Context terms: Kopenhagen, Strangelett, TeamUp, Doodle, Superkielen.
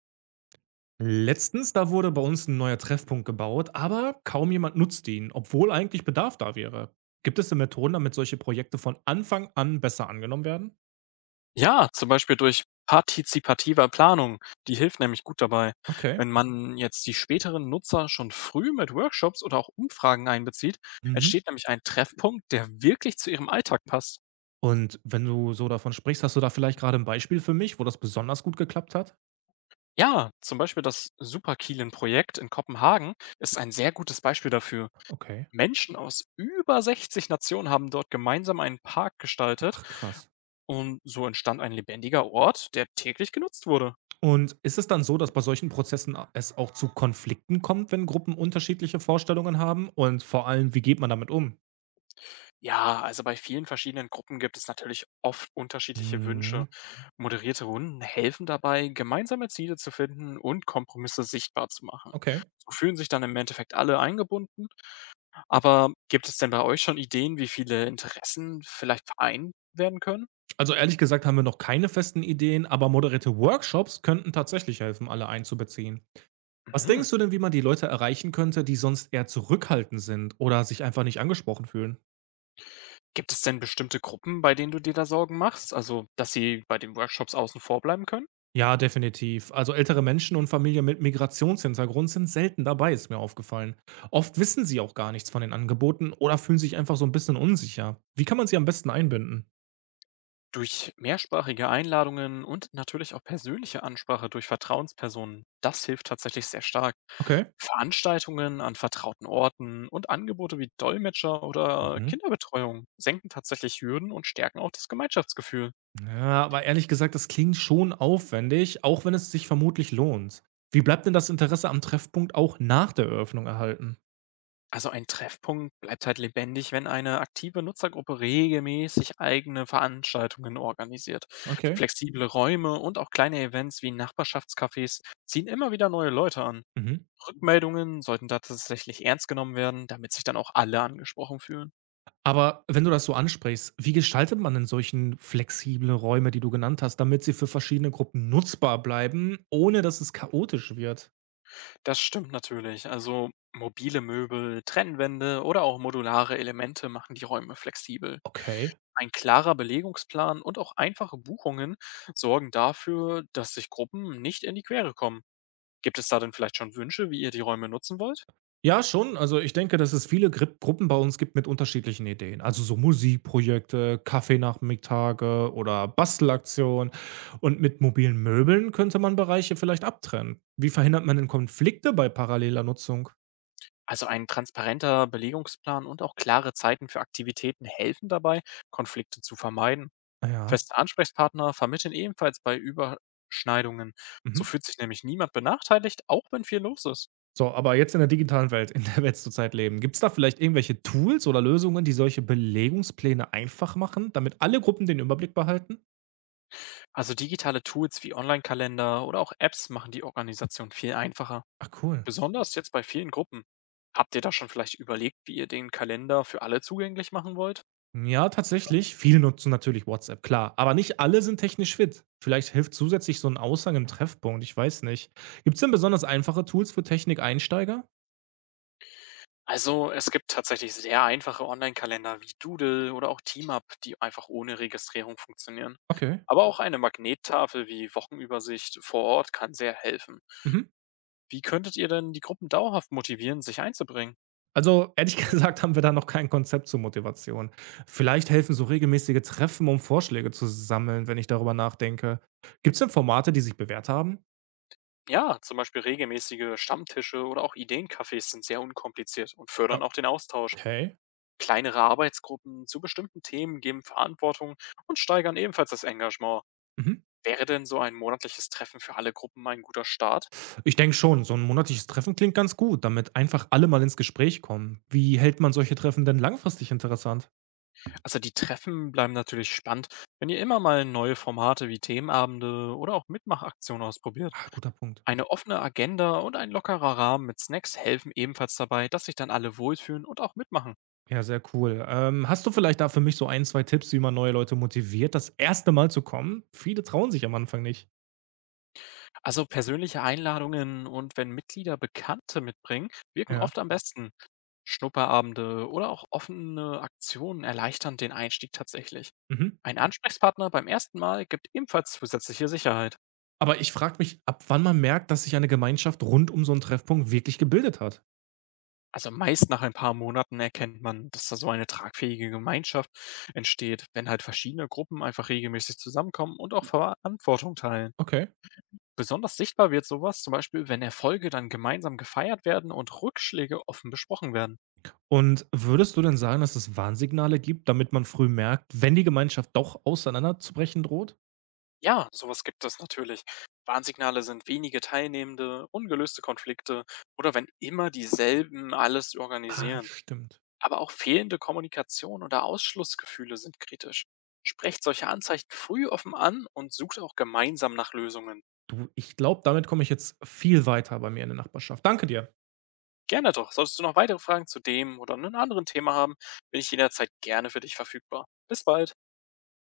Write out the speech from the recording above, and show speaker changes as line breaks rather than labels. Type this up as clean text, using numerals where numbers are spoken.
Letztens, da wurde bei uns ein neuer Treffpunkt gebaut, aber kaum jemand nutzt ihn, obwohl eigentlich Bedarf da wäre. Gibt es denn Methoden, damit solche Projekte von Anfang an besser angenommen werden?
Ja, zum Beispiel durch partizipativer Planung. Die hilft nämlich gut dabei.
Okay.
Wenn man jetzt die späteren Nutzer schon früh mit Workshops oder auch Umfragen einbezieht,
Mhm.
entsteht nämlich ein Treffpunkt, der wirklich zu ihrem Alltag passt.
Und wenn du so davon sprichst, hast du da vielleicht gerade ein Beispiel für mich, wo das besonders gut geklappt hat?
Ja, zum Beispiel das Superkielen-Projekt in Kopenhagen ist ein sehr gutes Beispiel dafür.
Okay.
Menschen aus über 60 Nationen haben dort gemeinsam einen Park gestaltet
Ach, krass.
und so entstand ein lebendiger Ort, der täglich genutzt wurde.
Und ist es dann so, dass bei solchen Prozessen es auch zu Konflikten kommt, wenn Gruppen unterschiedliche Vorstellungen haben? Und vor allem, wie geht man damit um?
Ja, also bei vielen verschiedenen Gruppen gibt es natürlich oft unterschiedliche Wünsche.
Mhm.
Moderierte Runden helfen dabei, gemeinsame Ziele zu finden und Kompromisse sichtbar zu machen.
Okay.
So fühlen sich dann im Endeffekt alle eingebunden. Aber gibt es denn bei euch schon Ideen, wie viele Interessen vielleicht vereint werden können?
Also, ehrlich gesagt haben wir noch keine festen Ideen, aber moderierte Workshops könnten tatsächlich helfen, alle einzubeziehen. Was
Mhm.
denkst du denn, wie man die Leute erreichen könnte, die sonst eher zurückhaltend sind oder sich einfach nicht angesprochen fühlen?
Gibt es denn bestimmte Gruppen, bei denen du dir da Sorgen machst? Also, dass sie bei den Workshops außen vor bleiben können?
Ja, definitiv. Also ältere Menschen und Familien mit Migrationshintergrund sind selten dabei, ist mir aufgefallen. Oft wissen sie auch gar nichts von den Angeboten oder fühlen sich einfach so ein bisschen unsicher. Wie kann man sie am besten einbinden?
Durch mehrsprachige Einladungen und natürlich auch persönliche Ansprache durch Vertrauenspersonen, das hilft tatsächlich sehr stark.
Okay.
Veranstaltungen an vertrauten Orten und Angebote wie Dolmetscher oder
Mhm.
Kinderbetreuung senken tatsächlich Hürden und stärken auch das Gemeinschaftsgefühl.
Ja, aber ehrlich gesagt, das klingt schon aufwendig, auch wenn es sich vermutlich lohnt. Wie bleibt denn das Interesse am Treffpunkt auch nach der Eröffnung erhalten?
Also ein Treffpunkt bleibt halt lebendig, wenn eine aktive Nutzergruppe regelmäßig eigene Veranstaltungen organisiert.
Okay.
Flexible Räume und auch kleine Events wie Nachbarschaftscafés ziehen immer wieder neue Leute an.
Mhm.
Rückmeldungen sollten da tatsächlich ernst genommen werden, damit sich dann auch alle angesprochen fühlen.
Aber wenn du das so ansprichst, wie gestaltet man denn solchen flexiblen Räume, die du genannt hast, damit sie für verschiedene Gruppen nutzbar bleiben, ohne dass es chaotisch wird?
Das stimmt natürlich. Also mobile Möbel, Trennwände oder auch modulare Elemente machen die Räume flexibel.
Okay.
Ein klarer Belegungsplan und auch einfache Buchungen sorgen dafür, dass sich Gruppen nicht in die Quere kommen. Gibt es da denn vielleicht schon Wünsche, wie ihr die Räume nutzen wollt?
Ja, schon. Also, ich denke, dass es viele Grip Gruppen bei uns gibt mit unterschiedlichen Ideen. Also, so Musikprojekte, Kaffeenachmittage oder Bastelaktionen. Und mit mobilen Möbeln könnte man Bereiche vielleicht abtrennen. Wie verhindert man denn Konflikte bei paralleler Nutzung?
Also ein transparenter Belegungsplan und auch klare Zeiten für Aktivitäten helfen dabei, Konflikte zu vermeiden.
Ah, ja.
Feste Ansprechpartner vermitteln ebenfalls bei Überschneidungen. So
Mhm.
fühlt sich nämlich niemand benachteiligt, auch wenn viel los ist.
So, aber jetzt in der digitalen Welt, in der wir jetzt zurzeit leben, gibt es da vielleicht irgendwelche Tools oder Lösungen, die solche Belegungspläne einfach machen, damit alle Gruppen den Überblick behalten?
Also digitale Tools wie Online-Kalender oder auch Apps machen die Organisation viel einfacher.
Ach, cool.
Besonders jetzt bei vielen Gruppen. Habt ihr da schon vielleicht überlegt, wie ihr den Kalender für alle zugänglich machen wollt?
Ja, tatsächlich. Viele nutzen natürlich WhatsApp, klar. Aber nicht alle sind technisch fit. Vielleicht hilft zusätzlich so ein Aushang im Treffpunkt, ich weiß nicht. Gibt es denn besonders einfache Tools für Technikeinsteiger?
Also es gibt tatsächlich sehr einfache Online-Kalender wie Doodle oder auch TeamUp, die einfach ohne Registrierung funktionieren.
Okay.
Aber auch eine Magnettafel wie Wochenübersicht vor Ort kann sehr helfen.
Mhm.
Wie könntet ihr denn die Gruppen dauerhaft motivieren, sich einzubringen?
Also, ehrlich gesagt, haben wir da noch kein Konzept zur Motivation. Vielleicht helfen so regelmäßige Treffen, um Vorschläge zu sammeln, wenn ich darüber nachdenke. Gibt es denn Formate, die sich bewährt haben?
Ja, zum Beispiel regelmäßige Stammtische oder auch Ideencafés sind sehr unkompliziert und fördern auch den Austausch.
Okay.
Kleinere Arbeitsgruppen zu bestimmten Themen geben Verantwortung und steigern ebenfalls das Engagement.
Mhm.
Wäre denn so ein monatliches Treffen für alle Gruppen ein guter Start?
Ich denke schon, so ein monatliches Treffen klingt ganz gut, damit einfach alle mal ins Gespräch kommen. Wie hält man solche Treffen denn langfristig interessant?
Also die Treffen bleiben natürlich spannend, wenn ihr immer mal neue Formate wie Themenabende oder auch Mitmachaktionen ausprobiert.
Ah, guter Punkt.
Eine offene Agenda und ein lockerer Rahmen mit Snacks helfen ebenfalls dabei, dass sich dann alle wohlfühlen und auch mitmachen.
Ja, sehr cool. Hast du vielleicht da für mich so ein, 2 Tipps, wie man neue Leute motiviert, das erste Mal zu kommen? Viele trauen sich am Anfang nicht.
Also persönliche Einladungen und wenn Mitglieder Bekannte mitbringen, wirken
Ja.
oft am besten. Schnupperabende oder auch offene Aktionen erleichtern den Einstieg tatsächlich.
Mhm.
Ein Ansprechpartner beim ersten Mal gibt ebenfalls zusätzliche Sicherheit.
Aber ich frage mich, ab wann man merkt, dass sich eine Gemeinschaft rund um so einen Treffpunkt wirklich gebildet hat?
Also meist nach ein paar Monaten erkennt man, dass da so eine tragfähige Gemeinschaft entsteht, wenn halt verschiedene Gruppen einfach regelmäßig zusammenkommen und auch Verantwortung teilen.
Okay.
Besonders sichtbar wird sowas zum Beispiel, wenn Erfolge dann gemeinsam gefeiert werden und Rückschläge offen besprochen werden.
Und würdest du denn sagen, dass es Warnsignale gibt, damit man früh merkt, wenn die Gemeinschaft doch auseinanderzubrechen droht?
Ja, sowas gibt es natürlich. Warnsignale sind wenige Teilnehmende, ungelöste Konflikte oder wenn immer dieselben alles
Ah,
organisieren.
stimmt.
Aber auch fehlende Kommunikation oder Ausschlussgefühle sind kritisch. Sprecht solche Anzeichen früh offen an und sucht auch gemeinsam nach Lösungen.
Du, ich glaube, damit komme ich jetzt viel weiter bei mir in der Nachbarschaft. Danke dir.
Gerne doch. Solltest du noch weitere Fragen zu dem oder einem anderen Thema haben, bin ich jederzeit gerne für dich verfügbar. Bis bald.